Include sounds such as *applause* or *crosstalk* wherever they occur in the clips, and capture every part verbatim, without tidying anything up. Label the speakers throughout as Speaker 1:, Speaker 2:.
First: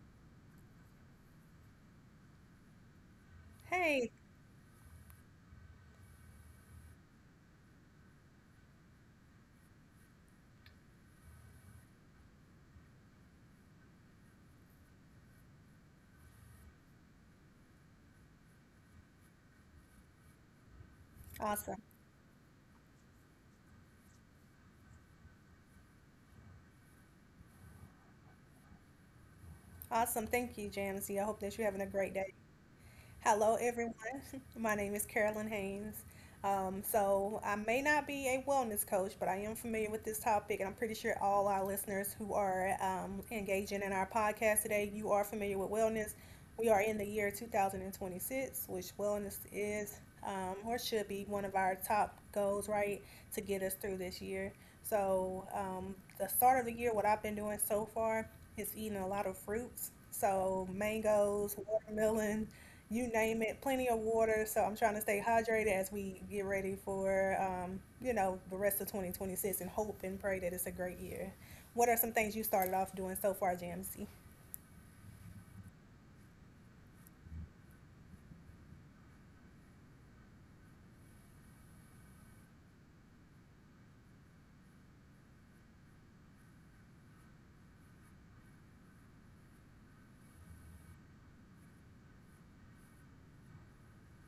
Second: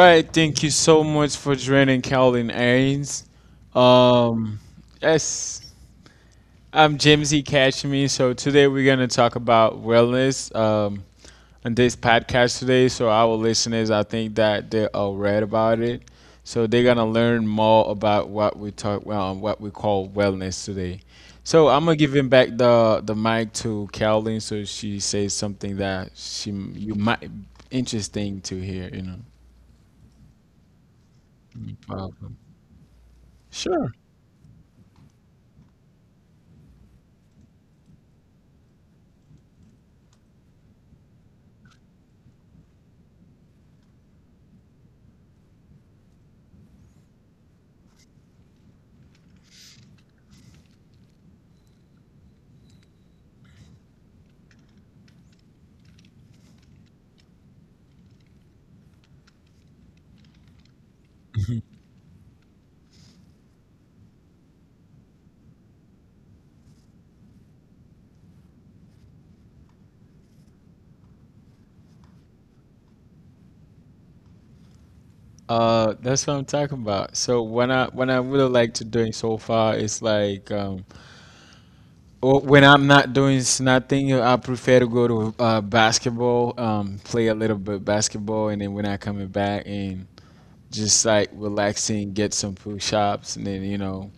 Speaker 1: right. Thank you so much for joining Calvin Ains.
Speaker 2: Hey,
Speaker 1: Um, yes, I'm James E. Cashme. So today we're gonna talk about wellness. Um, on this podcast today, so our listeners, I think that they are read about it, so they're gonna learn more about what we talk, well, what we call wellness today. So
Speaker 2: awesome.
Speaker 1: I'm gonna give him back the the mic to Calvin, so she says something that she you might interesting to hear. You know.
Speaker 2: Awesome. Thank you, Jamsey. I hope that you're having
Speaker 1: No
Speaker 2: a great day.
Speaker 1: problem.
Speaker 2: Hello, everyone.
Speaker 1: Sure.
Speaker 2: *laughs* My name is Carolyn Haynes. Um, so, I may not be a wellness coach, but I am familiar with this topic, and I'm pretty sure all our listeners who are um, engaging in our podcast today, you are familiar with wellness. We are in the year two thousand twenty-six, which wellness is um, or should be one of our top goals, right, to get us through this year. So, um, the start of the year, what I've been doing so far is eating a lot of fruits. So, mangoes, watermelon, you name it, plenty of water. So I'm trying to stay hydrated as we get ready for, um, you know, the rest of twenty twenty-six, and hope and pray that it's a great year. What are some things you started off doing so far, J M C?
Speaker 1: Uh, that's what I'm talking about. So when I when I really like to doing so far it's like um, or when I'm not doing s- nothing, I prefer to go to uh, basketball, um, play a little bit basketball, and then when I coming back and just like relaxing, get some push ups, and then you know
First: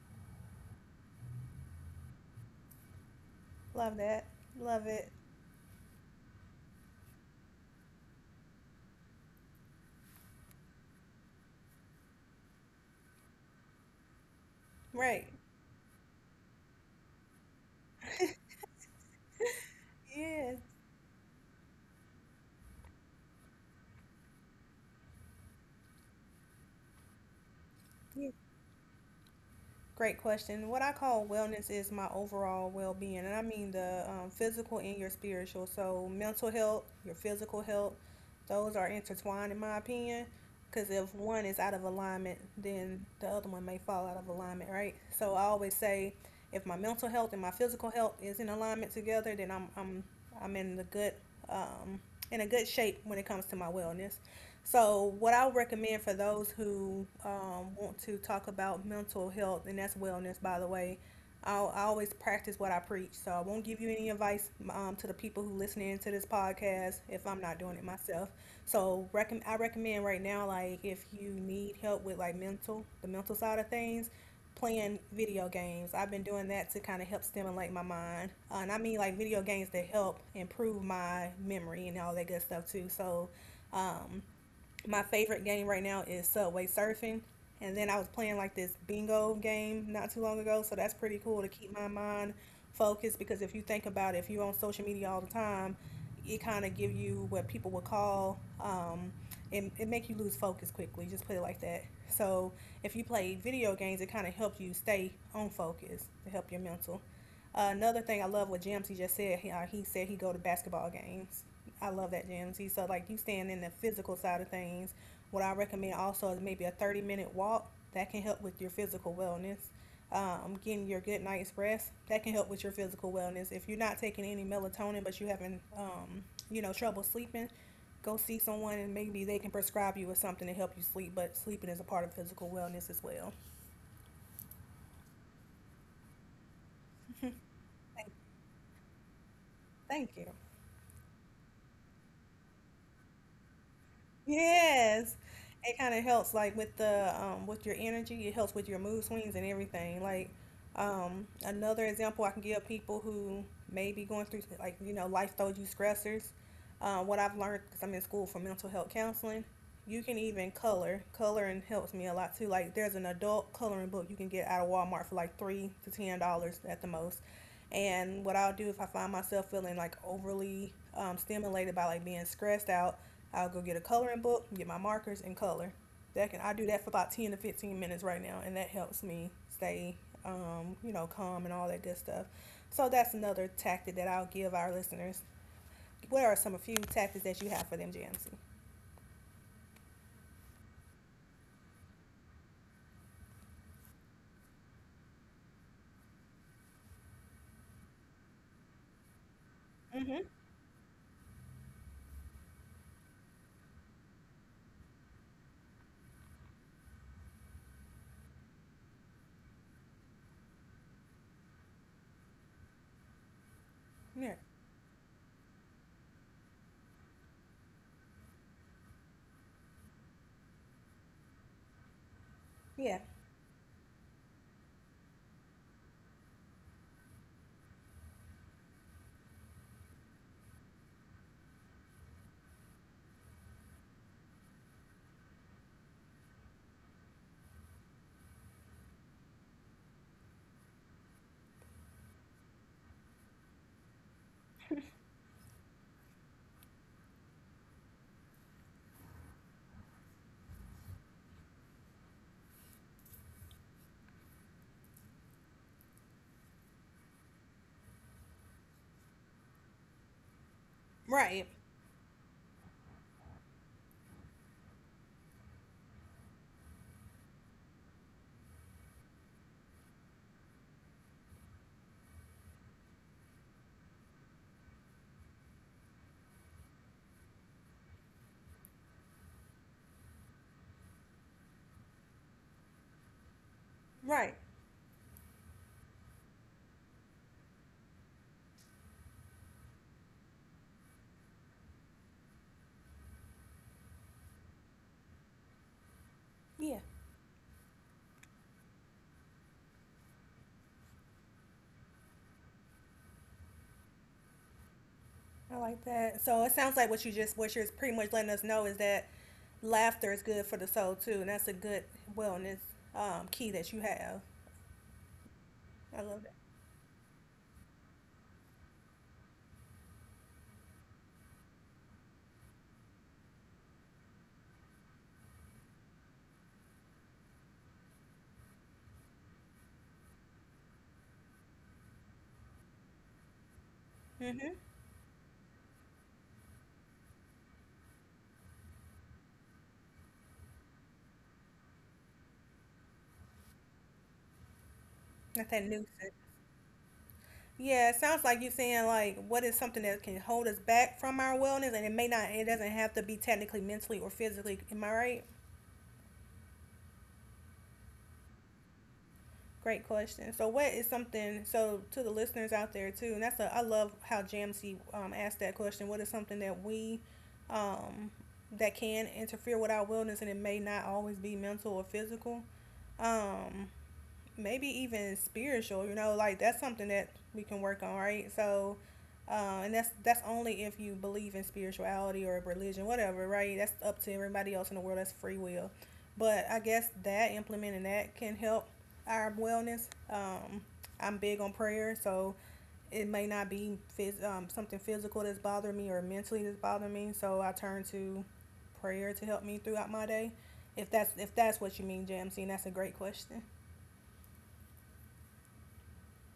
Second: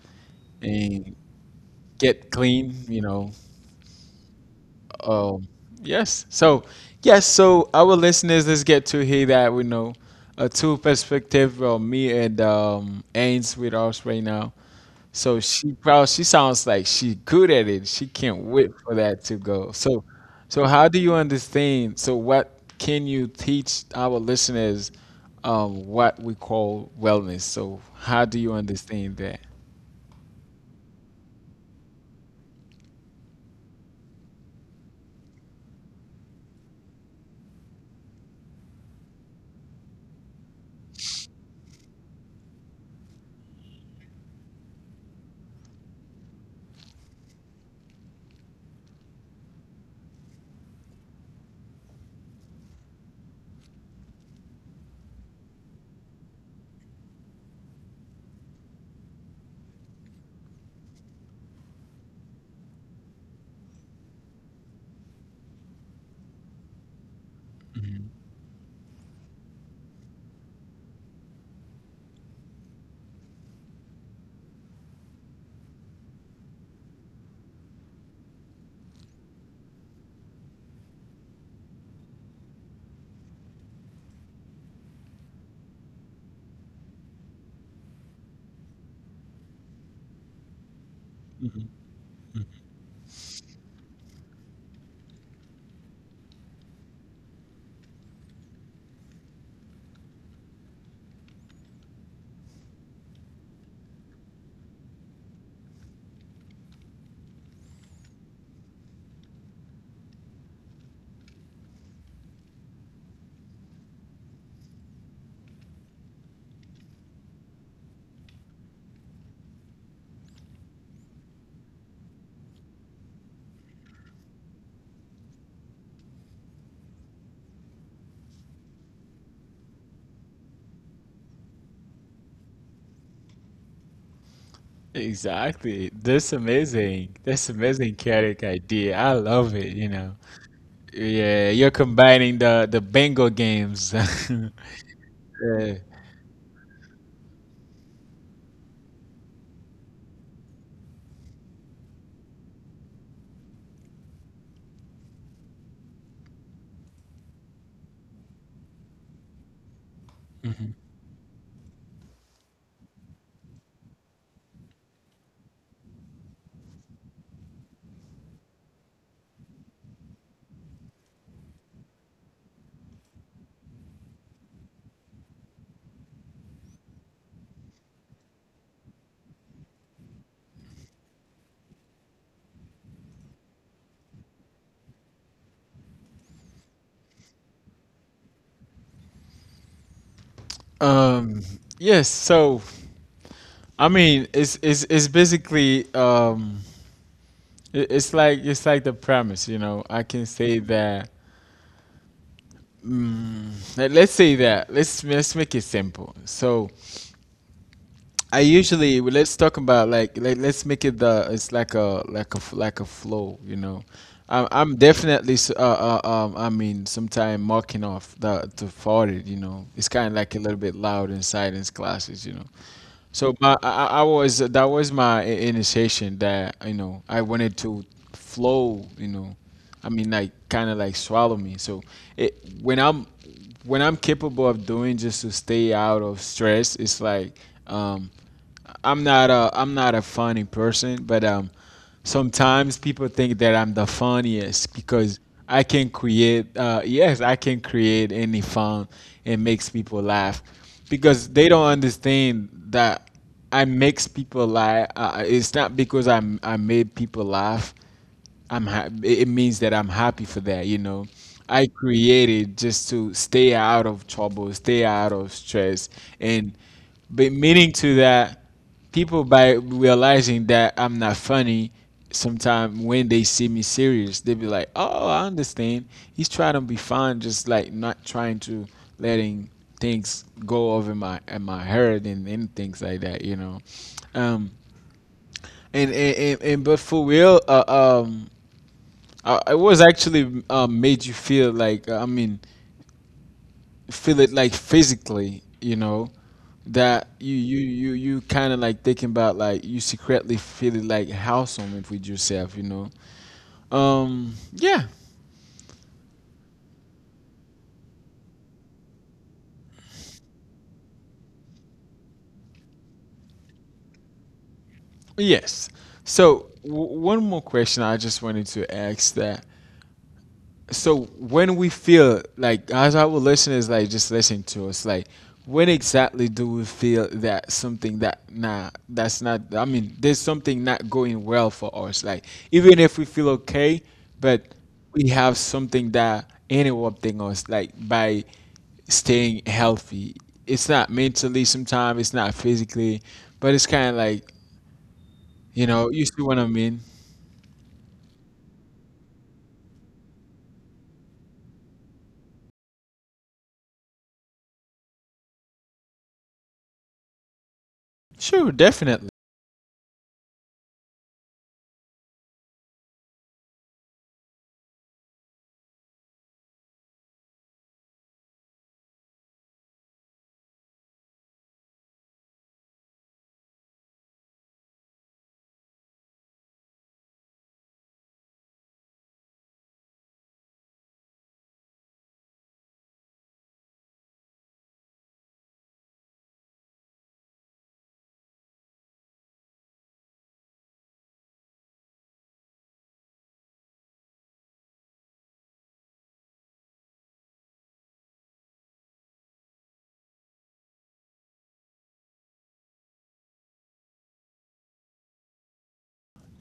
Speaker 1: and get clean, you know.
Speaker 2: Love that. Love it.
Speaker 1: Oh, yes. So, yes. So, our listeners, let's get to hear that. We know a two perspective from me and um Ains with us right now.
Speaker 2: Right.
Speaker 1: So she probably she sounds like she good at it. She can't wait for that to go. So,
Speaker 2: Yeah.
Speaker 1: so how do you understand? So, what can you teach our listeners? Um, what we call wellness. So, how do you understand that?
Speaker 2: Great question. What I call wellness is my overall well being, and I mean the um, physical and your spiritual. So, mental health, your physical health, those are intertwined in my opinion. Because if one is out of alignment, then the other one may fall out of alignment, right? So, I always say if my mental health and my physical health is in alignment together, then I'm, I'm, I'm in the good, um, in a good shape when it comes to my wellness. So, what I recommend for those who um, want to talk about mental health, and that's wellness, by the way, I'll, I always practice what I preach. So, I won't give you any advice um, to the people who listening to this podcast if I'm not doing it myself. So, recommend I recommend right now, like if you need help with like mental, the mental side of things, playing video games. I've been doing that to kind of help stimulate my mind. Uh, and I mean like video games that help improve my memory and all that good stuff too. So um, my favorite game right now is Subway Surfing. And then I was playing like this bingo game not too long ago, so that's pretty cool to
Speaker 1: Hmm.
Speaker 2: keep my mind focused. Because if you think about it, if you're on social media all the time, it kind of give you what people would call um, it, it make you lose focus quickly. Just put it like that. So if you play video games, it kind of helps you stay on focus to help your mental. Uh, another thing I love what Jamsey just said. He, uh, he said he go to basketball games. I love that, G M T. So, like you staying in the physical side of things, what I recommend also is maybe a thirty minute walk that can help with your physical wellness. Um, getting your good night's rest that can help with your physical wellness. If you're not taking any melatonin but you having, um, you know, trouble sleeping, go see someone and maybe they can prescribe you with something to help you sleep. But sleeping is a part of physical wellness as well.
Speaker 1: Exactly. That's amazing. That's amazing character idea. I love it, you know.
Speaker 2: Thank you.
Speaker 1: Yeah, you're combining the the bingo games. *laughs*
Speaker 2: Yes.
Speaker 1: Yeah.
Speaker 2: It kind of helps like with the um with your energy, it helps with your mood swings and everything. Like um another example I can give people who may be going through like you know life throws you stressors. Uh, what I've learned because I'm in school for mental health counseling, you can even
Speaker 1: Mhm.
Speaker 2: color. Coloring helps me a lot too. Like there's an adult coloring book you can get out of Walmart for like three to ten dollars at the most. And what I'll do if I find myself feeling like overly um, stimulated by like being stressed out, I'll go get a coloring book, get my markers and color. That can I do that for about ten to fifteen minutes right now, and that helps me stay, um, you know, calm and all that good stuff. So that's another tactic that I'll give our listeners. What are some a few tactics that you have for them, Jancy?
Speaker 1: Um, yes, so I mean, it's it's it's basically um it- it's like it's like the premise, you know. I
Speaker 2: Mm-hmm.
Speaker 1: can say that mm, let- let's say that. Let's let's make it simple. So I usually let's talk about like, like let's make it the it's like a like a f- like a flow, you know.
Speaker 2: Yeah.
Speaker 1: I'm I'm definitely s- uh, uh um I mean sometime marking off the to farted, you know. It's kind of like a little bit loud in in classes, you know.
Speaker 2: Yeah.
Speaker 1: So my I, I I was that was my i- initiation that you know I wanted to flow, you know. I mean like kind of like swallow me. So it when I'm when I'm capable of doing just to stay out of stress, it's like um I'm not a I'm not a funny person, but um, sometimes people think that I'm the funniest because I can create. Uh, yes, I can create any fun and makes people laugh because they don't understand that I makes people laugh. Uh, it's not because I'm I made people laugh. I'm ha- it means that I'm happy for that, you know.
Speaker 2: Right.
Speaker 1: I created just to stay out of trouble, stay out of stress, and but meaning to that, people by realizing that I'm not funny, sometimes when they see me serious, they be like, "Oh, I understand. He's trying to be fun, just like not trying to letting things go over my and my head and, and things like that, you know."
Speaker 2: Right.
Speaker 1: Um, and and, and, and but for real, uh, um uh, it was actually um, made you feel like I mean, feel it like physically, you know,
Speaker 2: Yeah.
Speaker 1: that you you you you kind of like thinking about like you secretly feeling like wholesome with yourself, you know. Um, yeah,
Speaker 2: I like that. So it sounds like what you just what you're pretty much letting us know is that laughter is good for the soul too, and that's a good wellness um, key that you have.
Speaker 1: yes.
Speaker 2: I love
Speaker 1: So w- one more question I just wanted to ask that, so when we feel like as our listeners like just listen to us like when exactly do we feel that something that nah that's not, I mean there's something not going well for us like even if we feel okay
Speaker 2: that.
Speaker 1: but
Speaker 2: Mm-hmm.
Speaker 1: we have something that interrupting us like by staying healthy, it's not mentally, sometimes it's not physically but it's kind of like,
Speaker 2: Not
Speaker 1: you
Speaker 2: that
Speaker 1: know, you
Speaker 2: nuisance.
Speaker 1: see what I mean.
Speaker 2: Yeah, it sounds like you're saying like what is something that can hold us back from our wellness, and it may not. It doesn't have to be technically mentally or physically. Am I right?
Speaker 1: Sure, definitely.
Speaker 2: Great question. So what is something? So to the listeners out there too, and that's a, I love how Jamsey um, asked that question. What is something that we um, that can interfere with our wellness, and it may not always be mental or physical. Um, Maybe even spiritual, you know, like that's something that we can work on, right? So, uh, and that's that's only if you believe in spirituality or religion, whatever, right? That's up to everybody else in the world. That's free will. But I guess that implementing that can help our wellness. Um, I'm big on prayer, so it may not be phys- um, something physical that's bothering me or mentally that's bothering me. So I turn to prayer to help me throughout my day. If that's if that's what you mean, J M C, and that's a great question.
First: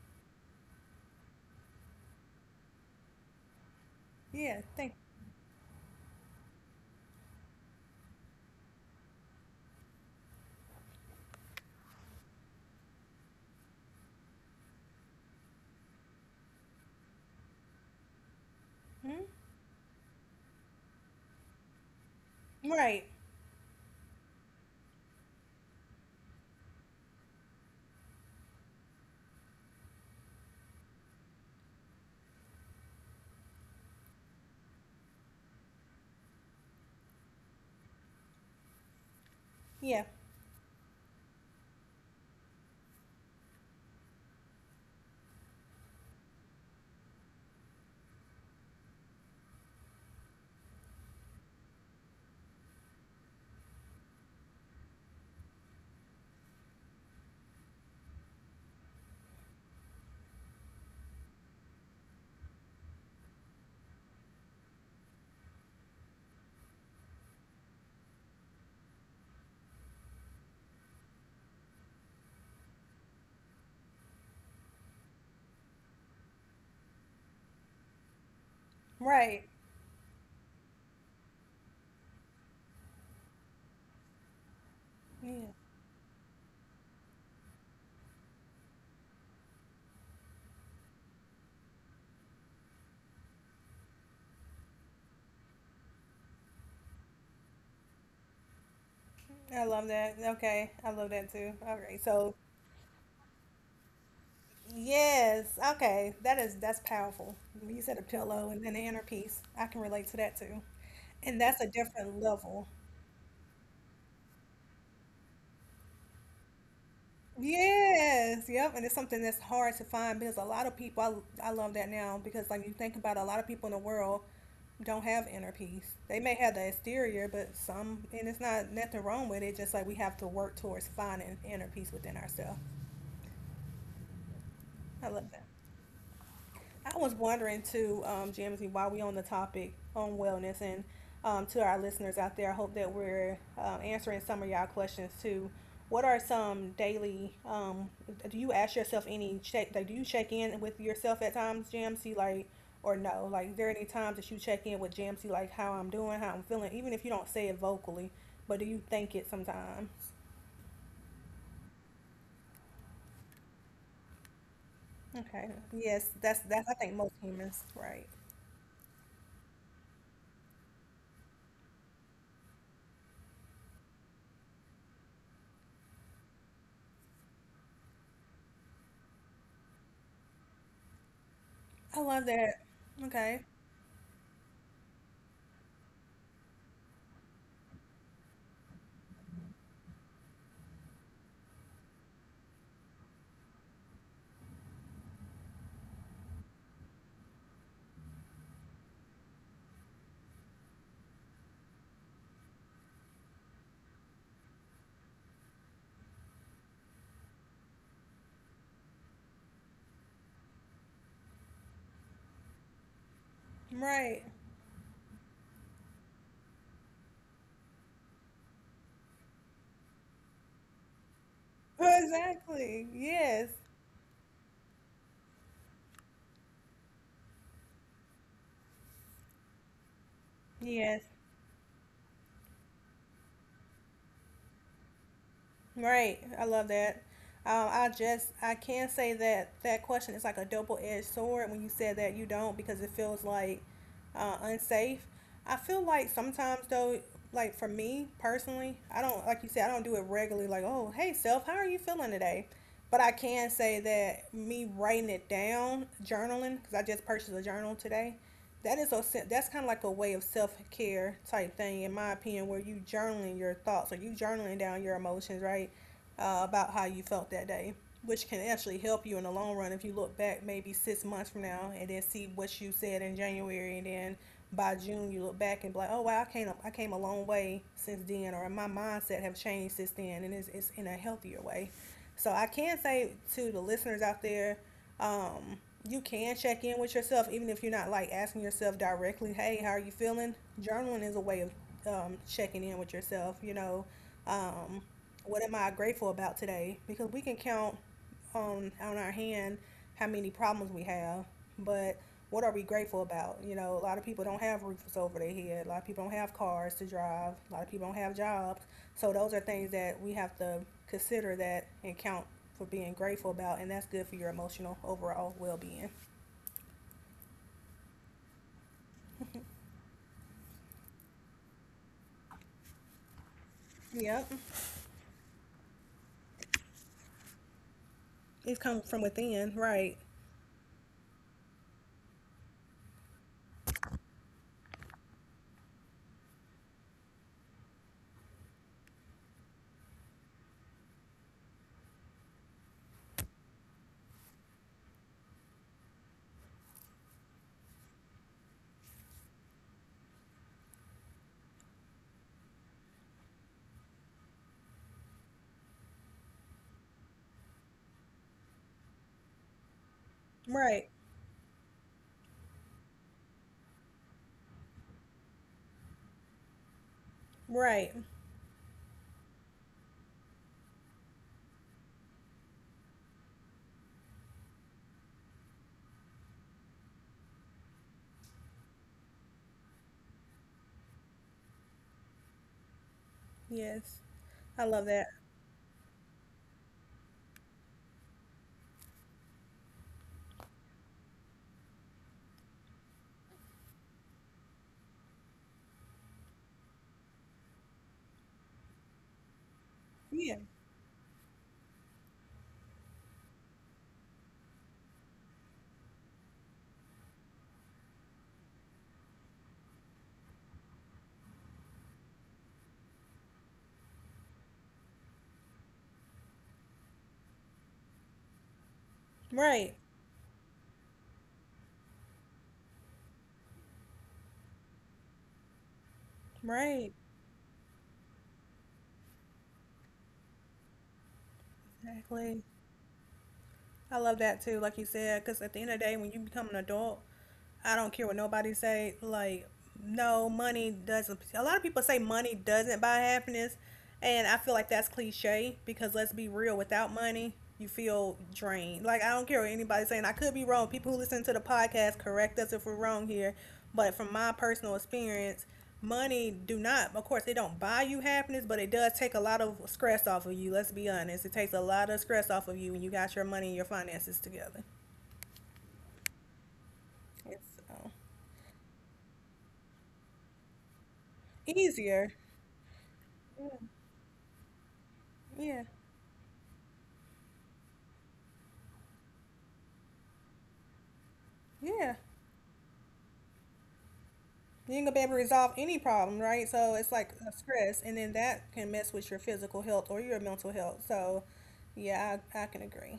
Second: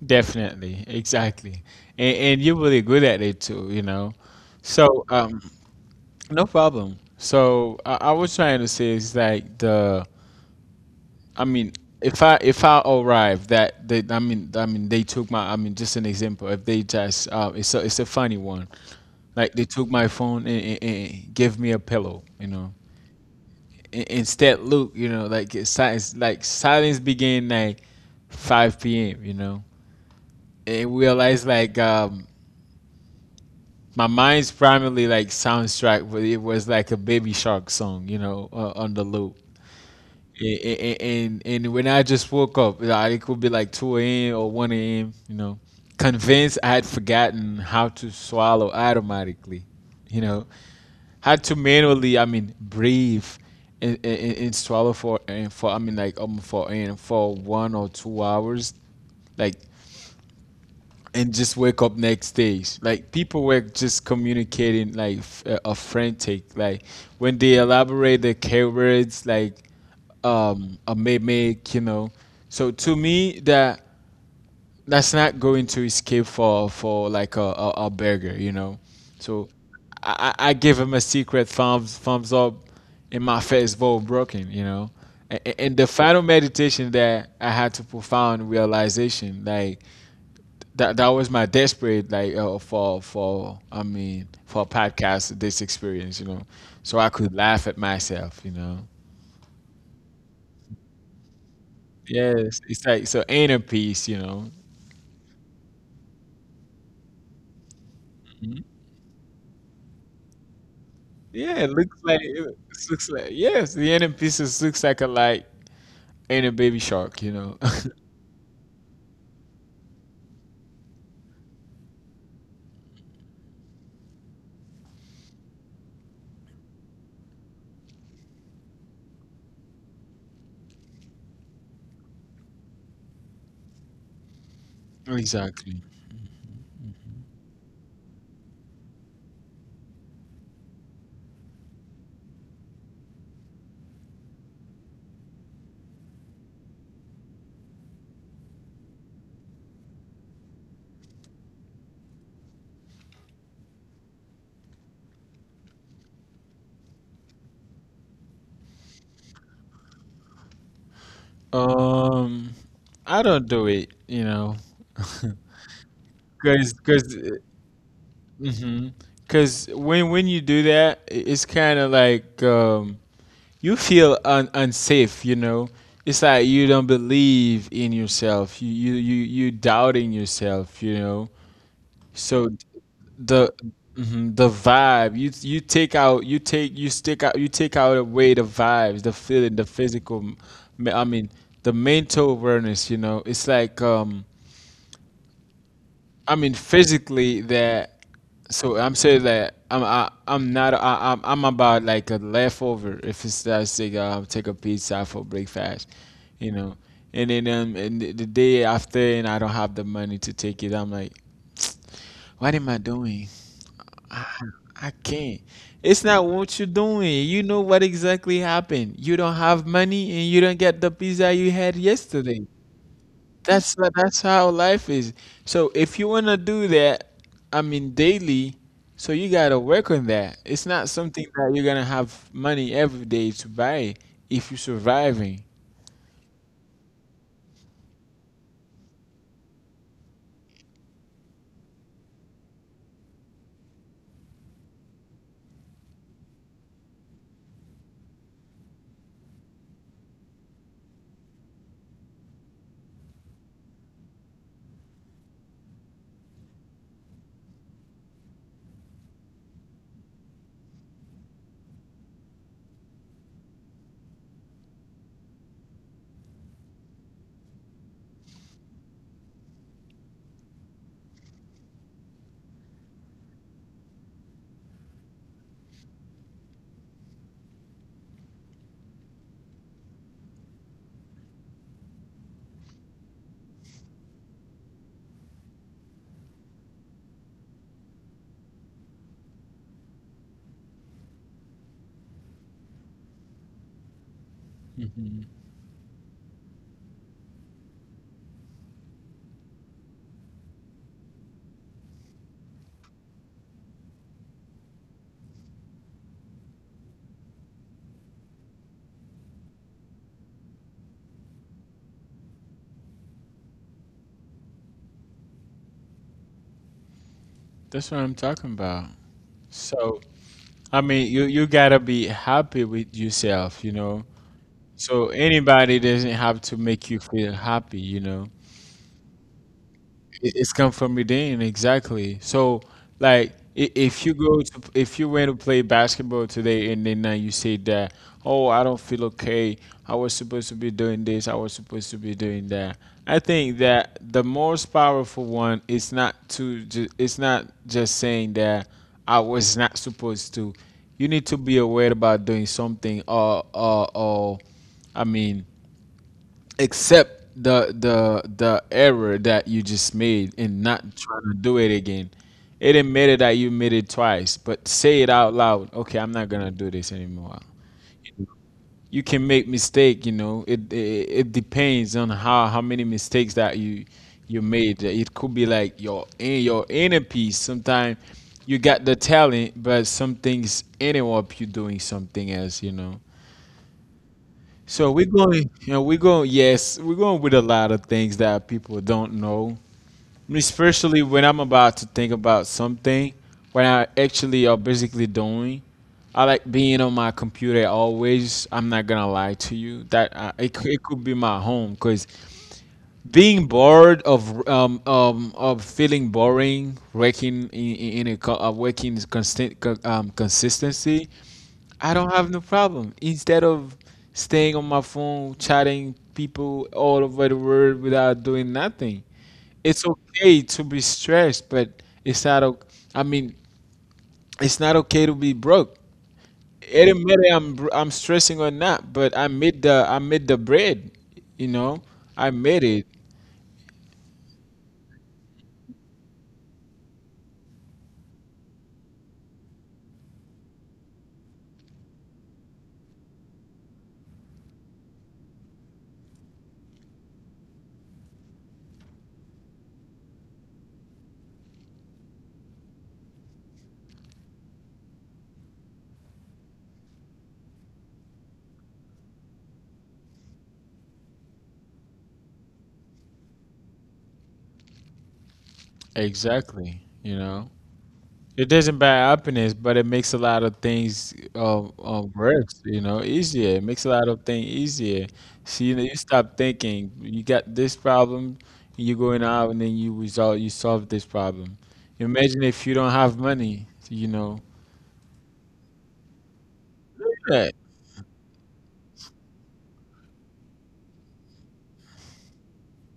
Speaker 1: Definitely, exactly, and, and you're really good at it too, you know.
Speaker 2: Yeah, thank.
Speaker 1: So, um, no problem. So, I, I was trying to say is like the, I mean, if I if I arrive that they, I mean, I mean, they took my, I mean, just an example. If they just, uh, it's a it's a funny one.
Speaker 2: Hmm?
Speaker 1: Like they took my phone and, and, and gave me a pillow, you know.
Speaker 2: Right.
Speaker 1: In- Instead, Luke, you know, like it's, si- it's like silence began like five p m. You know, and realized like um my mind's primarily like soundtrack, but it was like a Baby Shark song, you know, uh, on the loop.
Speaker 2: Yeah.
Speaker 1: And, and and when I just woke up, like, it could be like two a m or one a m. You know, convinced I had forgotten how to swallow automatically. You know, had to manually, I mean, breathe and, and, and swallow for and for I mean like um for and for one or two hours. Like and just wake up next days. Like people were just communicating like f- uh, a frantic. Like when they elaborate the keywords, like um, a mimic, you know. So to me, that that's not going to escape for for like a, a, a burger, you know.
Speaker 2: Right.
Speaker 1: So I, I I give him a secret thumbs thumbs up, and my first vote broken, you know.
Speaker 2: Yeah.
Speaker 1: A- And the final meditation that I had to profound realization, like that that was my desperate like uh, for for I mean for a podcast this experience, you know, so I could laugh at myself, you know.
Speaker 2: I love that. Okay. I love that too. All right. So,
Speaker 1: Yes, it's like so inner peace, you know.
Speaker 2: yes. Okay. That is that's powerful. You said a pillow
Speaker 1: Mhm.
Speaker 2: and then the inner peace. I can relate to that too. And
Speaker 1: Yeah,
Speaker 2: that's a
Speaker 1: it looks like
Speaker 2: different
Speaker 1: it
Speaker 2: level.
Speaker 1: looks like yes, the inner peace is, looks like a like inner baby shark, you know.
Speaker 2: Yes, yep, and it's something that's hard to find because a lot of people, I, I love that now because like you think about it, a lot of people in the world don't have inner peace. They may have the exterior, but some, and it's not nothing wrong with it. Just like we have to work towards finding inner peace within ourselves.
Speaker 1: *laughs*
Speaker 2: I love that.
Speaker 1: Exactly.
Speaker 2: I was wondering too, um, Jamesy, while we on the topic on wellness and um, to our listeners out there, I hope that we're uh, answering some of y'all questions too. What are some daily? Um, do you ask yourself any check? Like, do you check in with yourself at times, Jamesy? Like, or no? Like, is there any times that you check in with Jamesy, like how I'm doing, how I'm feeling, even if you don't say it vocally, but do you think it sometimes?
Speaker 1: Um, I don't do it, you know. *laughs*
Speaker 2: Okay. Yes, that's that's
Speaker 1: because
Speaker 2: I think
Speaker 1: because.
Speaker 2: most humans, right?
Speaker 1: Cause when when you do that, i- it's kind of like um, you feel un- unsafe, you know, it's like you don't believe in yourself, you you you, you doubting yourself, you know.
Speaker 2: I love
Speaker 1: So
Speaker 2: that. Okay.
Speaker 1: the mhm, the vibe you you take out you take you stick out you take out away the vibes, the feeling, the physical me- I mean the mental awareness, you know, it's like um I mean physically that, so I'm saying that I'm I, I'm not I, I'm I'm about like a leftover. If it's that sick, I'll take a pizza for breakfast, you know. And then um, and the, the day after, and I don't have the money to take it. I'm like, what am I doing?
Speaker 2: Right.
Speaker 1: I, I can't. It's not what you're doing. You know what exactly happened. You don't have money, and you don't get the pizza you had yesterday.
Speaker 2: Exactly. Yes.
Speaker 1: That's that's how life is. So if you wanna do that, I mean daily, so you gotta work on that. It's not
Speaker 2: Yes.
Speaker 1: something that you're gonna have money every day to buy if you're surviving.
Speaker 2: Right. I love that. Um, I just I can say that that question is like a double-edged sword. When you said that you don't because it feels like uh, unsafe. I feel like sometimes though, like for me personally, I don't like you said I don't do it regularly. Like oh hey self, how are you feeling today? But I can say that me writing it down, journaling, because I just purchased a journal today. that is a that's kind of like a way of self care type thing, in my opinion, where you journaling your thoughts or you journaling down your emotions, right, uh, about how you felt that day, which can actually help you in the long run if you look back maybe six months from now and then see what you said in January, and then by June you look back and be like, oh wow, I came I came a long way since then, or my mindset have changed since then, and it's it's in a healthier way. So I can say to the listeners out there um, you can check in with yourself, even if you're not like asking yourself directly, hey, how are you feeling? Journaling is a way of um, checking in with yourself, you know, what
Speaker 1: Hmm.
Speaker 2: am I grateful about today? Because we can count on on our hand how many problems we have, but what are we grateful about? You know, a lot of people don't have roofs over their head. A lot of people don't have cars to drive. A lot of people don't have jobs. So those are things that we have to consider that and count for being grateful about, and that's good for your emotional overall well-being.
Speaker 1: That's what I'm talking about. So I mean, you you gotta be happy with yourself, you know.
Speaker 2: Yep,
Speaker 1: So anybody doesn't have to make you feel happy, you know.
Speaker 2: it's come from within. Right,
Speaker 1: It- It's come from within, exactly. So, like, i- if you go to, if you went to play basketball today and then uh, you say that, oh, I don't feel okay. I was supposed to be doing this. I was supposed to be doing that. I think that the most powerful one is not to, ju- it's not just saying that I was not supposed to. You need to be aware about doing something, or, or, or, I mean, accept the the the error that you just made and not
Speaker 2: right,
Speaker 1: trying to do it again. It admitted that you made it twice, but say it out loud. Okay, I'm not gonna do this anymore.
Speaker 2: right.
Speaker 1: You can make mistake. You know, it it, it depends on how how many mistakes that you you made. It could be like your in your inner peace. Sometimes you got the talent, but some things ended up you doing something else. You know.
Speaker 2: Yes, I love
Speaker 1: So we're
Speaker 2: that.
Speaker 1: going, you know, we're going, yes, we're going with a lot of things that people don't know. Especially when I'm about to think about something, when I actually are basically doing. I like being on my computer always. I'm not gonna lie to you that uh,
Speaker 2: Yeah,
Speaker 1: it, cou- it could be my home because being bored of um, um of feeling boring, working in, in in a co- uh, working constant co- um, consistency I don't have no problem. Instead of staying on my phone chatting people all over the world without doing nothing,
Speaker 2: right,
Speaker 1: it's okay to be stressed, but it's not. o- I mean, it's not okay to be broke. It
Speaker 2: right.
Speaker 1: didn't matter I'm br- I'm stressing or not, but I made the I made the bread. You know, I
Speaker 2: Exactly.
Speaker 1: made it
Speaker 2: I love that too, like you said, because at the end of the day, when you become an adult, I don't care what nobody say. Like, no, money doesn't. A lot of people say money doesn't buy happiness, and I feel like that's cliche because let's be real. Without money, you feel drained. Like I don't care what anybody's saying. I could be wrong. People who listen to the podcast correct us if we're wrong here, but from my personal experience, money do not. Of course, it don't buy you happiness, but it does take a lot of stress off of you. Let's be honest. It takes a lot of stress off of you when you got your money and your finances together.
Speaker 1: exactly. You know.
Speaker 2: It's uh,
Speaker 1: It doesn't buy happiness, but it makes a lot of things um,
Speaker 2: Easier.
Speaker 1: um work, you know,
Speaker 2: Yeah.
Speaker 1: easier. It makes a lot of things easier.
Speaker 2: Yeah,
Speaker 1: See, you, know, you stop thinking. You got this problem, you going out and then you resolve, you solve this problem.
Speaker 2: yeah.
Speaker 1: Imagine if you don't have money, you know.
Speaker 2: You ain't gonna be able to resolve any problem, right? So it's like
Speaker 1: Look
Speaker 2: a
Speaker 1: at that.
Speaker 2: stress, and then that can mess with your physical health or your mental health. So, yeah, I, I can agree.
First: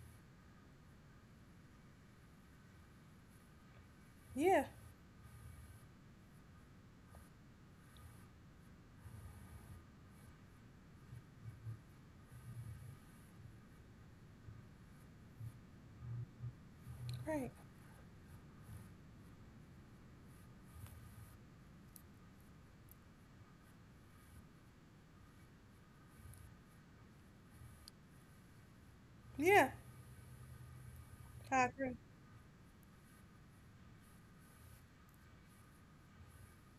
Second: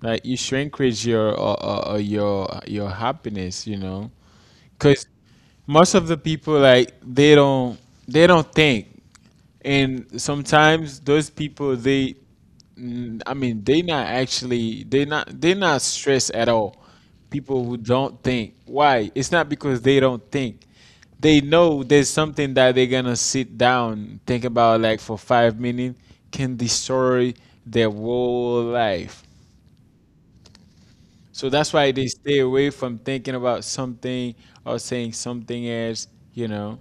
Speaker 1: Like you shrinkage your uh, uh, uh, your your happiness, you know,
Speaker 2: Yeah,
Speaker 1: because most of the people like they don't they don't think. And sometimes those people they Mm, I mean, they not actually they not they not stressed at all.
Speaker 2: right.
Speaker 1: People who don't think. Why? It's not because they don't think. They know there's something that they're gonna sit down, think about like for five minutes, can destroy their whole life.
Speaker 2: Yeah,
Speaker 1: So
Speaker 2: I
Speaker 1: that's why
Speaker 2: agree.
Speaker 1: they stay away from thinking about something or saying something else, you know.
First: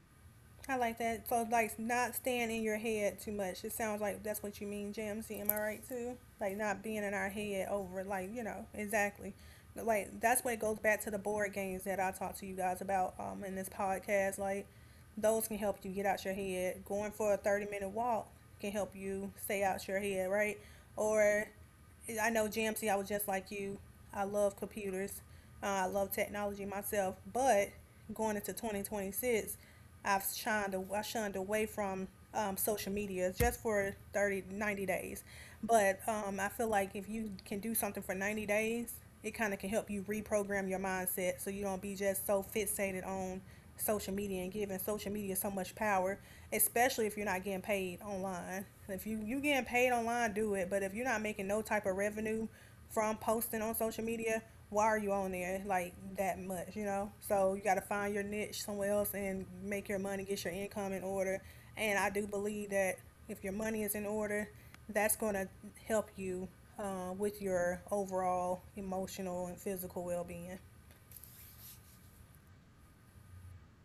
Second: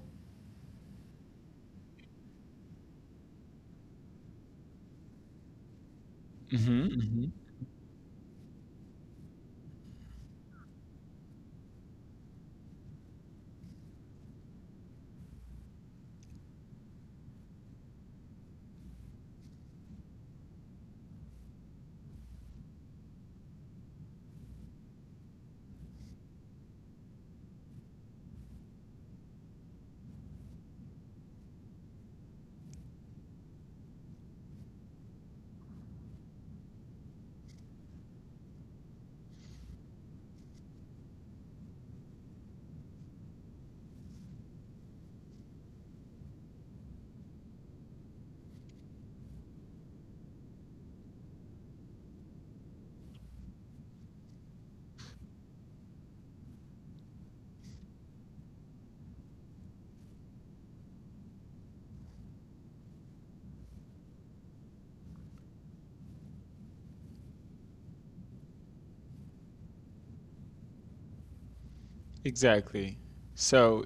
Speaker 2: I like that. So like not staying in your head too much. It sounds like that's what you mean, Jamsey. Am I right too? Like not being in our
Speaker 1: hmm
Speaker 2: head over like, you know, exactly. Like that's when it goes back to the board games that I talked to you guys about um in this podcast. Like those can help you get out your head. Going for a thirty minute walk can help you stay out your head, right? Or I know Jamsey, I was just like you. I love computers. Uh, I love technology myself, but going into twenty twenty-six I've shunned I shunned away from um, social media just for thirty ninety days but um, I feel like if you can do something for ninety days, it kind of can help you reprogram your mindset so you don't be just so fixated on social media and giving social media so much power, especially if you're not getting paid online. If you you getting paid online, do it. But if you're not making no type of revenue from posting on social media, why are you on there like that much? You know, so you got to find your niche somewhere else and make your money, get your income in order. And I do believe that if your money is in order, that's going to help you uh, with your overall emotional and physical well-being.
Speaker 1: Exactly. So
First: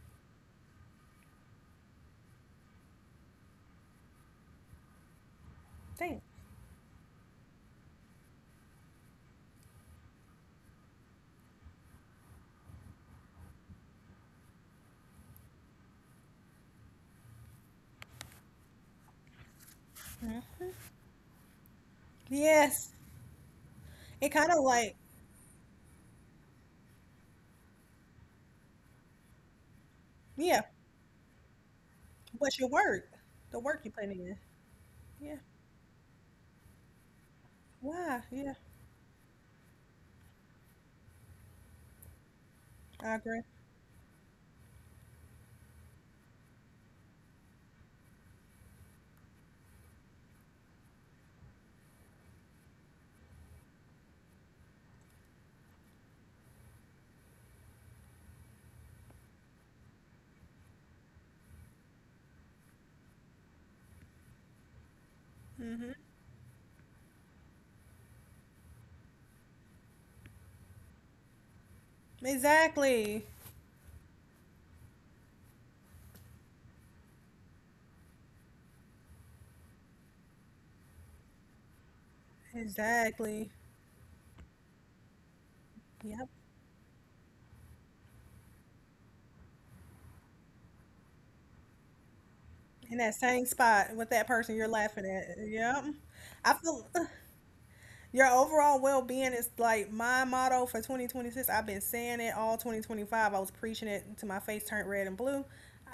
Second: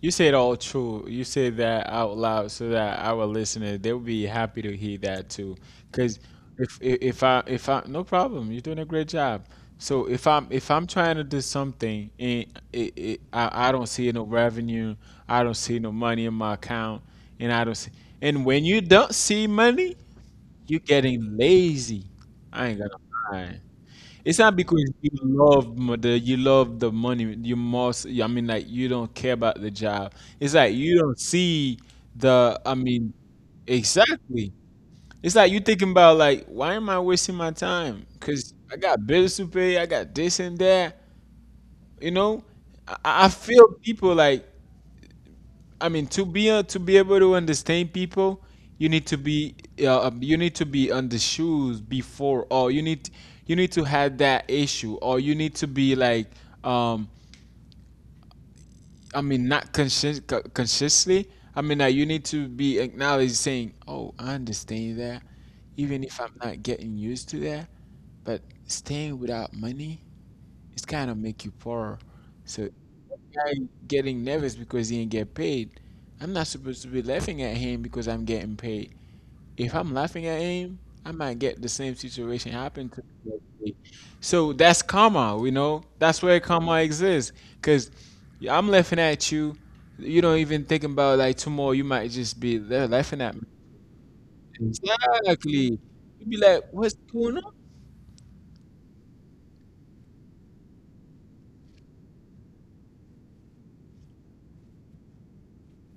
Speaker 1: you said all true. You said that out loud so that our listeners they'll be happy to hear that too. Because
Speaker 2: Thanks.
Speaker 1: if i- if I if I no problem, you're doing a great job. So if I'm if I'm trying to do something and it, it, I I don't see no revenue, I don't see no money in my account, and I don't see and When you don't see money,
Speaker 2: Mm-hmm.
Speaker 1: you're getting lazy. I ain't
Speaker 2: Yes,
Speaker 1: gonna lie.
Speaker 2: it
Speaker 1: It's
Speaker 2: kind
Speaker 1: not
Speaker 2: of
Speaker 1: because
Speaker 2: like
Speaker 1: you love mo- the you love the money. You must. I mean, like you don't care about the job. It's
Speaker 2: yeah,
Speaker 1: like you don't see
Speaker 2: but
Speaker 1: the.
Speaker 2: your
Speaker 1: I
Speaker 2: work,
Speaker 1: mean,
Speaker 2: the work you put in.
Speaker 1: exactly.
Speaker 2: Yeah.
Speaker 1: It's like you thinking about like, why am I wasting my time?
Speaker 2: Why? Yeah,
Speaker 1: Because I got bills to pay. I got this and that. You know, I,
Speaker 2: I
Speaker 1: I
Speaker 2: agree.
Speaker 1: feel people like I mean, to be uh, to be able to understand people, you need to be uh, um, you need to be on the shoes before, or you need you need to have that issue, or you need to be like, um, I mean, not conscious co- consciously. I mean, uh, you need to be acknowledged saying, "Oh, I understand that,
Speaker 2: Hmm.
Speaker 1: even if I'm not getting used to that." But staying without money, it's kind of make you poor. So
Speaker 2: Exactly.
Speaker 1: guy getting nervous because he ain't get paid. I'm not supposed to be laughing at him because I'm getting paid. If I'm laughing at him, I might get the same situation happen to
Speaker 2: Exactly.
Speaker 1: me. So that's karma, you know? That's
Speaker 2: Yep.
Speaker 1: where karma exists. Because I'm laughing at you. You don't even think about like tomorrow, you might just be there
Speaker 2: In that
Speaker 1: laughing at me.
Speaker 2: same spot with that person you're laughing at.
Speaker 1: Exactly.
Speaker 2: Yep.
Speaker 1: You'd be
Speaker 2: I
Speaker 1: like,
Speaker 2: feel.
Speaker 1: what's
Speaker 2: *sighs*
Speaker 1: going on?
Speaker 2: Your overall well being is like my motto for twenty twenty-six. I've been saying it all twenty twenty-five. I was preaching it to my face turned red and blue.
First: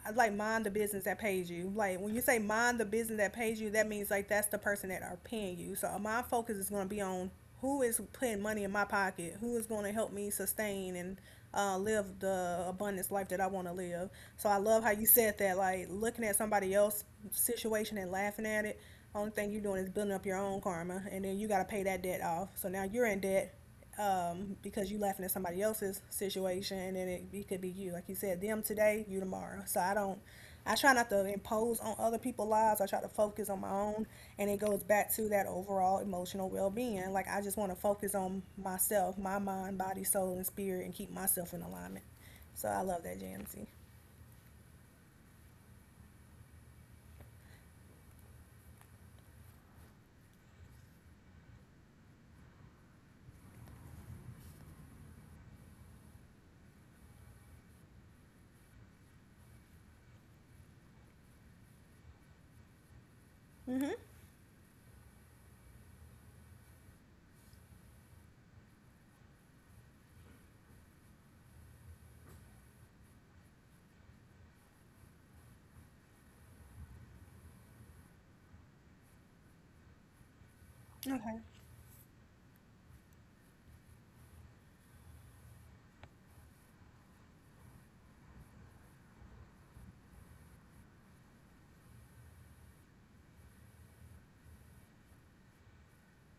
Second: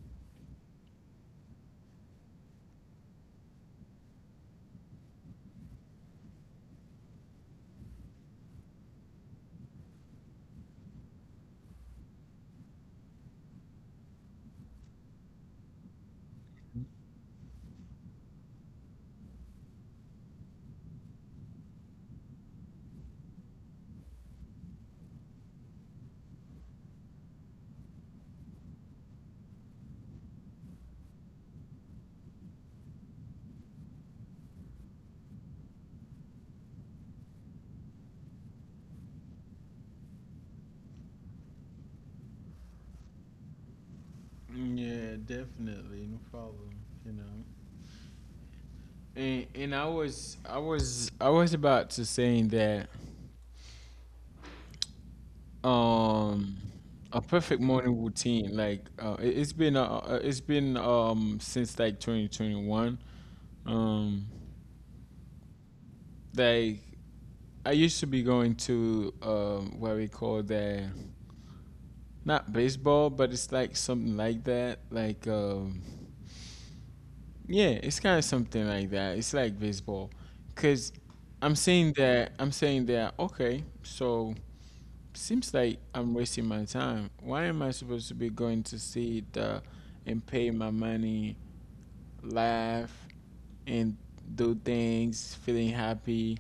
Speaker 2: I like mind the business that pays you. Like when you say mind the business that pays you, that means like that's the person that are paying you. So my focus is going to be on who is putting money in my pocket? Who is going to help me sustain and uh, live the abundance life that I want to live? So I love how you said that, like looking at somebody else's situation and laughing at it. Only thing you're doing is building up your own karma, and then you got to pay that debt off. So now you're in debt, um, because you laughing at somebody else's situation, and then it, it could be you. Like you said, them today, you tomorrow. So I don't. I try not to impose on other people's lives. I try to focus on my own, and it goes back to that overall emotional well-being. Like I just want to focus on myself, my mind, body, soul, and spirit, and keep myself in alignment. So I love that, Jamsey.
Speaker 1: Yeah, definitely, no problem. You know. And and I was I was I was about to saying that um a perfect morning routine like uh, it, it's been uh, uh, it's been um since like twenty twenty-one.
Speaker 2: Mhm.
Speaker 1: um like I used to be going to um what we call the not baseball, but it's like something like that, like um yeah, it's kind of something like that, it's like baseball. Because
Speaker 2: Okay.
Speaker 1: I'm saying that I'm saying that, okay, so seems like I'm wasting my time. Why am I supposed to be going to see the and pay my money, laugh, and do things, feeling happy,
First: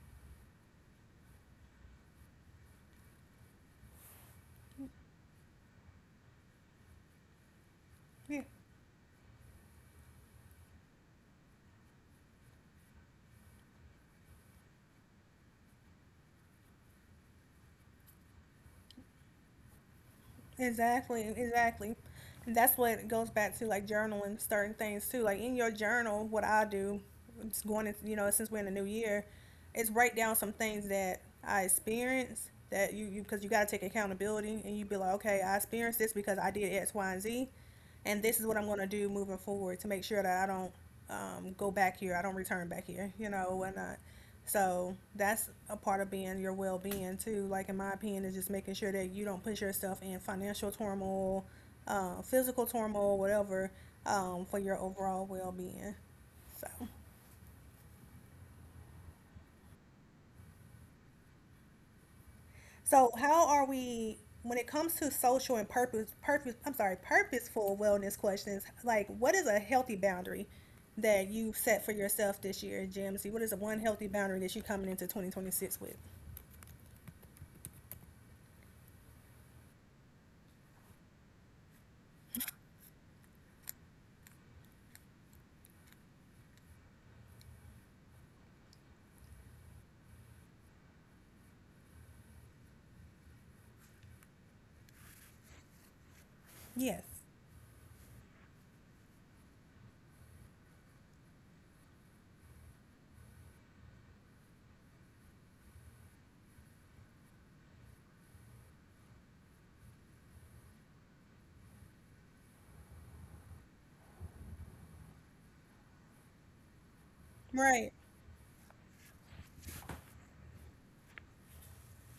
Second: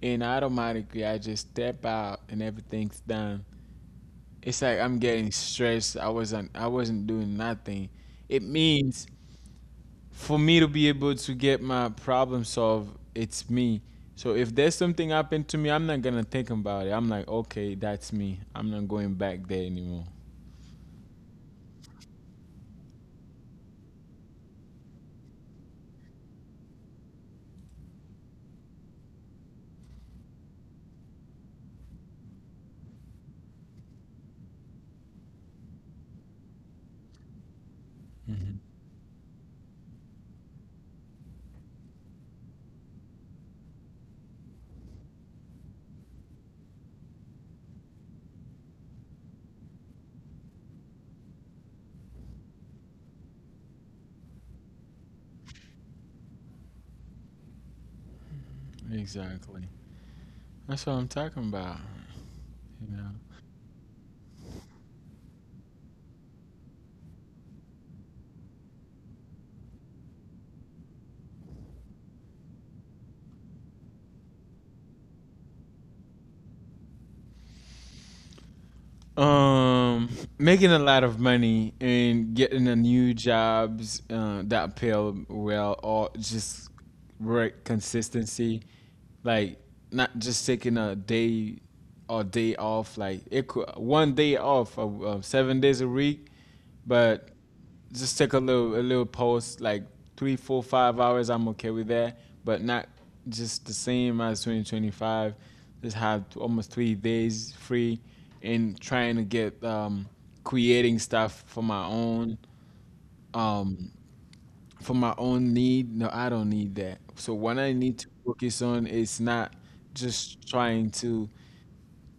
Speaker 1: and automatically I just step out and everything's done. It's like I'm getting stressed. I wasn't I wasn't doing nothing.
Speaker 2: Yeah.
Speaker 1: It means for me to be able to get my problem solved, it's me. So if there's something happened to me, I'm not gonna think about it. I'm like, okay, that's me. I'm not going back there anymore.
Speaker 2: Exactly, exactly. And that's what it goes back to, like journaling certain things too. Like in your journal, what I do, it's going into, you know, since we're in the new year, is write down some things that I experienced that you, you because you got to take accountability and you be like, okay, I experienced this because I did X, Y, and Z, and this is what
Speaker 1: Mhm.
Speaker 2: I'm going to do moving forward to make sure that I don't um, go back here, I don't return back here, you know, and whatnot. So that's a part of being your well being too. Like in my opinion, is just making sure that you don't put yourself in financial turmoil, uh, physical turmoil, whatever, um, for your overall well being. So,
Speaker 1: Exactly. That's what I'm talking about.
Speaker 2: so
Speaker 1: You
Speaker 2: how are we when it comes to social and purpose, purpose? I'm sorry, purposeful wellness questions. Like, what is a healthy boundary that you set for yourself this year, Jamesy? What is the one healthy boundary that you're coming into twenty twenty-six with?
Speaker 1: know, um, making a lot of money and getting a new jobs uh, that pay well, or just work consistency, like not just taking a day or day off, like it could, one day off, uh, uh, seven days a week,
Speaker 2: Yes,
Speaker 1: but just take a little a little post like three, four, five hours. I'm okay with that, but not just the same as twenty twenty-five. Just have almost three days free and trying to get um, creating stuff for my own um, for my own need. No, I don't need that. So what I
Speaker 2: right.
Speaker 1: need to focus on is not just trying to,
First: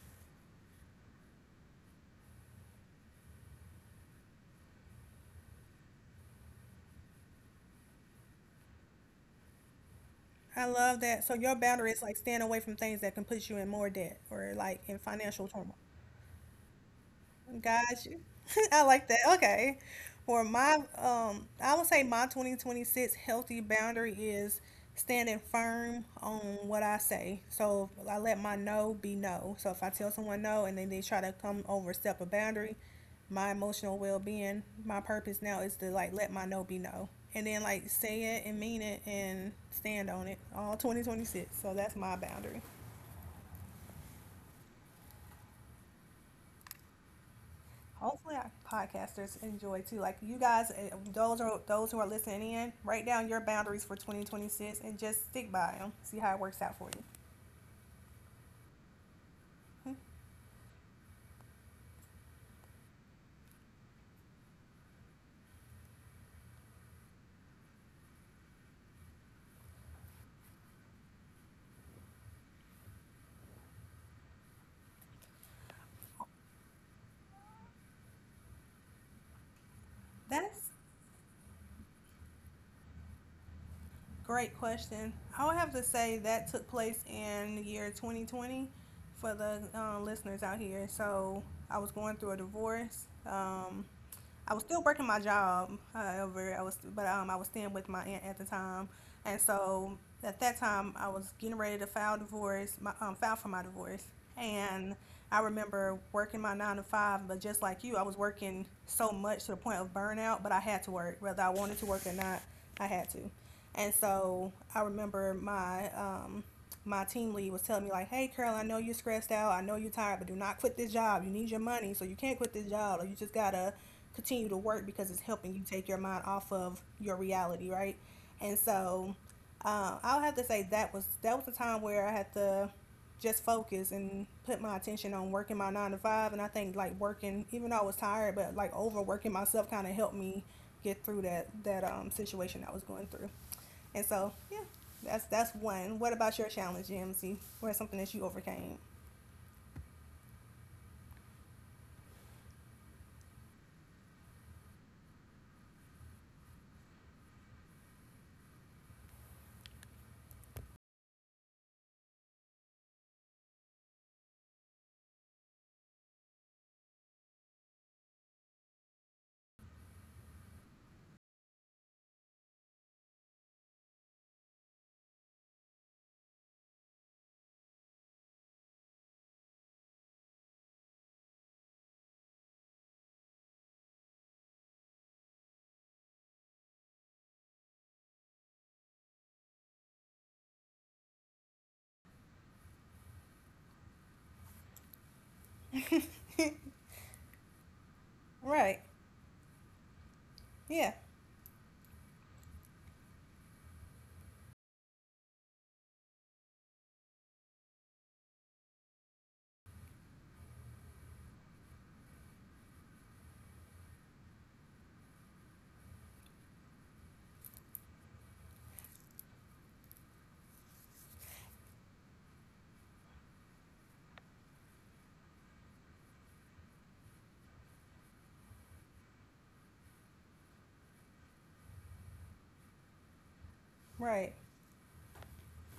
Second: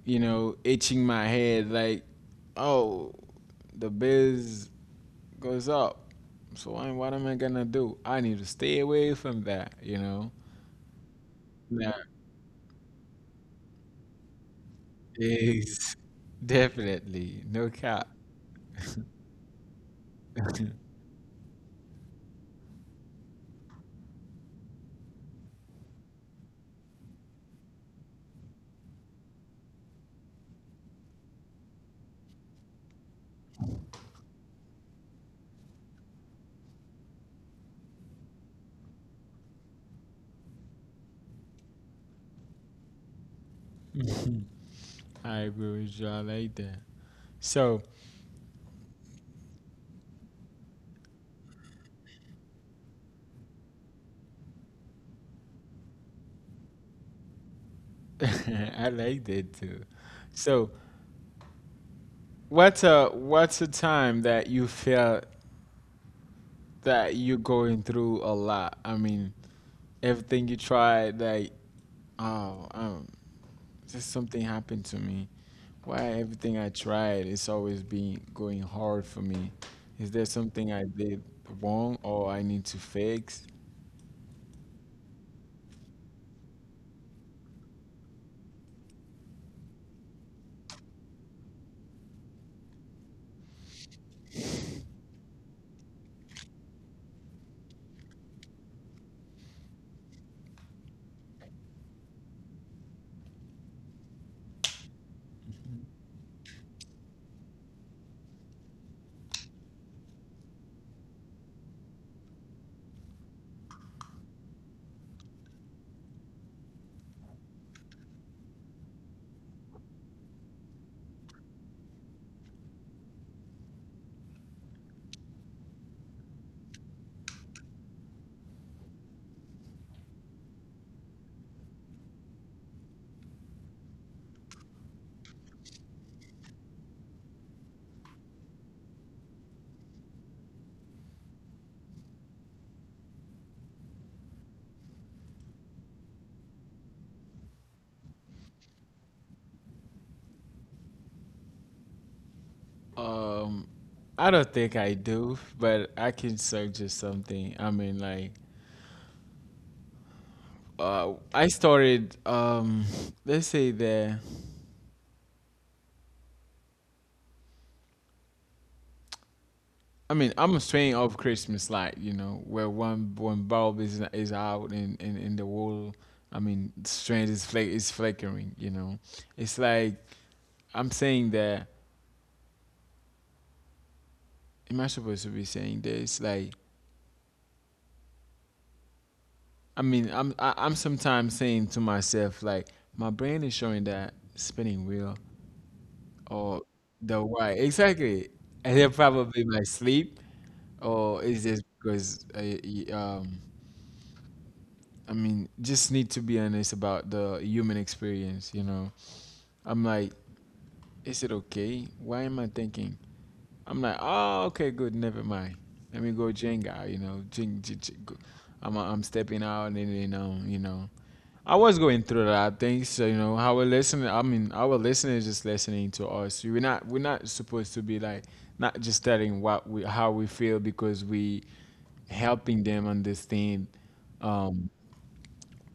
Speaker 1: you know, itching my head like, oh, the bills goes up. So what what am I gonna do? I need to stay away from that, you know?
Speaker 2: I love that. So your boundary
Speaker 1: Nah,
Speaker 2: is like staying away from things that can put you in more debt or like in financial turmoil.
Speaker 1: yes. *laughs* Definitely. No
Speaker 2: Got
Speaker 1: cap.
Speaker 2: you. *laughs* I like that. Okay. For my,
Speaker 1: *laughs*
Speaker 2: um, I would say my twenty twenty-six healthy boundary is standing firm on what I say. So I let my no be no. So if I tell someone no and then they try to come overstep a boundary, my emotional well being, my purpose now is to like let my no be no. And then like say it and mean it and stand on it all twenty twenty-six. So that's my boundary.
Speaker 1: I agree with you. I like that. So
Speaker 2: Hopefully our podcasters enjoy too. Like you guys, uh, those are those who are listening in, write down your boundaries for twenty twenty-six and just stick by them. See how it works out for you.
Speaker 1: *laughs* I like that too. So what's a what's a time that you felt that you're going through a lot? I mean, everything you tried, like, oh, um, just something happened to me. Why everything I tried, it's always been going hard for me. Is there something
Speaker 2: That's
Speaker 1: I did wrong or I need to fix?
Speaker 2: a great question. I would have to say that took place in the year twenty twenty for the uh, listeners out here. So I was going through a divorce. Um, I was still working my job, however, I was, but um, I was staying with my aunt at the time, and so at that time I was getting ready to file divorce, my um, file for my divorce, and I remember working my nine to five, but just like you, I was working so much to the point of burnout, but I had to work, whether I wanted to work or not, I had to, and so I remember my um, my team lead was telling me like, "Hey, Carol, I know you're stressed out. I know you're tired, but do not quit this job. You need your money, so you can't quit this job, or you just gotta continue to work because it's helping you take your mind off of your reality, right? And so uh, I'll have to say that was that was a time where I had to just focus and put my attention on working my nine to five. And I think like working, even though I was tired, but like overworking myself kind of helped me get through that that um, situation I was going through. And so yeah, that's that's one. What about your challenge, G M C? What's something that you overcame?
Speaker 1: Um, I don't think I do, but I can search just something. I mean, like, uh, I started, um, *laughs* let's say the, I mean, I'm a strain of Christmas light, you know, where one one bulb is is out and and, and the whole, I mean, strand is fl- is flickering, you know. It's like I'm saying that, am I supposed to be saying this? Like, I mean, I'm I, I'm sometimes saying to myself like, my brain is showing that spinning wheel, or
Speaker 2: *laughs*
Speaker 1: the why exactly, and
Speaker 2: Right.
Speaker 1: it probably my sleep,
Speaker 2: Yeah.
Speaker 1: or is just because I I- um I mean just need to be honest about the human experience. You know, I'm like, is it okay? Why am I thinking? I'm like, oh, okay, good, never mind. Let me go Jenga, you know, jing, jing, jing, go. I'm I'm stepping out, and then um, you know, I was going through that. I think so. You know, our listener. I mean, our listener is just listening to us. We're not. We're not supposed to be like not just telling what we how we feel, because we helping them understand
Speaker 2: Right.
Speaker 1: um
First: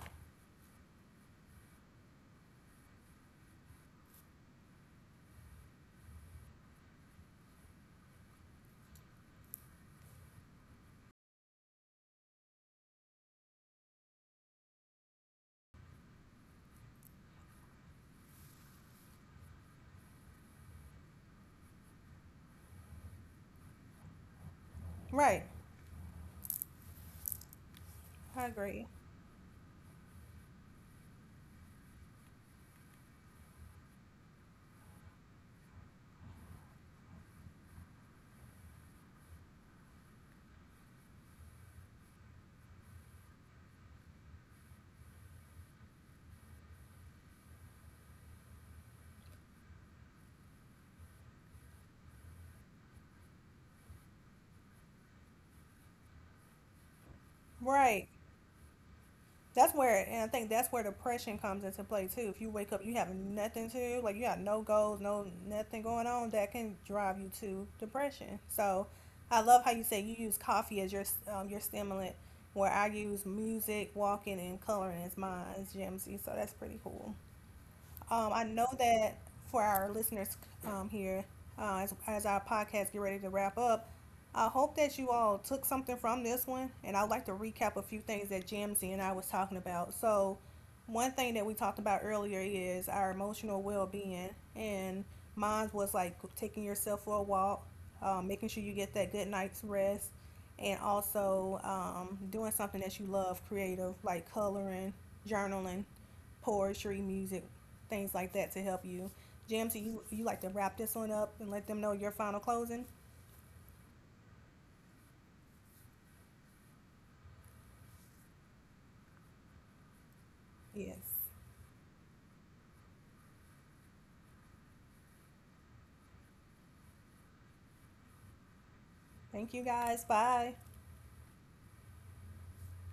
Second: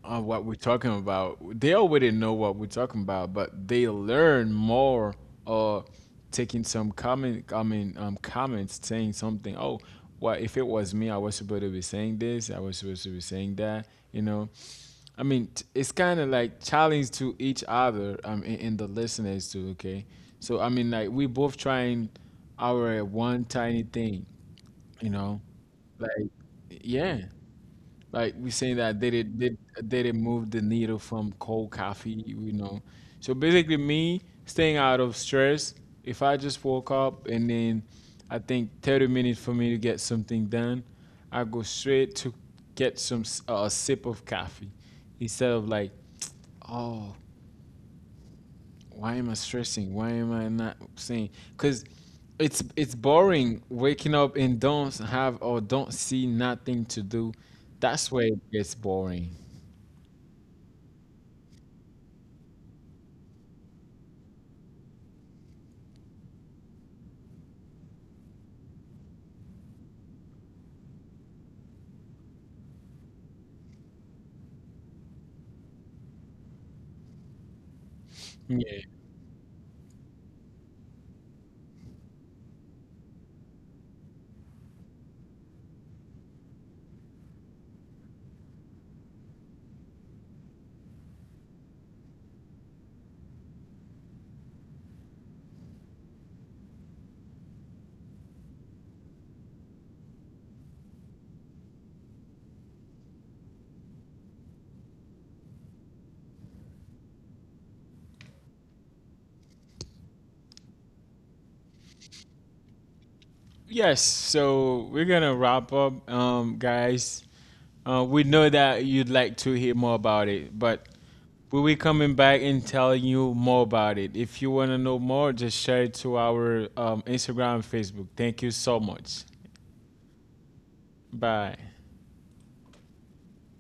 Speaker 1: uh, what we're talking about. They already know what we're talking about, but they learn more or taking some comment. I mean, um, comments saying something. Oh, well, if it was me, I was supposed to be saying this. I was supposed to be saying that. You know, I mean, t- it's kind of like challenge to each other, um, in, in the listeners too. Okay, so I mean, like we both trying our one tiny thing, you know,
Speaker 2: Right.
Speaker 1: like yeah, like
Speaker 2: I
Speaker 1: we saying
Speaker 2: agree.
Speaker 1: that they did did they did move the needle from cold coffee, you know. So basically, me staying out of stress. If I just woke up and then I think thirty minutes for me to get something done, I go straight to get some s- uh, a sip of coffee instead of like, oh, why am I stressing, why am I not saying, because it's it's boring waking up and don't have or don't see nothing to do. That's
Speaker 2: Right.
Speaker 1: where it gets boring.
Speaker 2: That's where, and I think that's where depression comes into play too. If you wake up, you have nothing to do, like you have no goals, no nothing going on, that can drive you to depression. So, I love how you say you use coffee as your um, your stimulant, where I use music, walking, and coloring as mine as Jimsy. So that's pretty cool. Um, I know
Speaker 1: Yeah,
Speaker 2: that for our listeners um, here, uh, as, as our podcast get ready to wrap up, I hope that you all took something from this one, and I'd like to recap a few things that Jamsey and I was talking about. So, one thing that we talked about earlier is our emotional well-being, and mine was like taking yourself for a walk, um, making sure you get that good night's rest, and also um, doing something that you love, creative, like coloring, journaling, poetry, music, things like that to help you. Jams, you you like to wrap this one up and let them know your final closing?
Speaker 1: yes, so we're gonna wrap up, um guys, uh, we know that you'd like to hear more about it, but
Speaker 2: Yes.
Speaker 1: we'll be coming back and telling you more about it. If you want to know more, just share it to our um, Instagram and Facebook. Thank you so much.
Speaker 2: Thank you guys. Bye.
Speaker 1: Bye.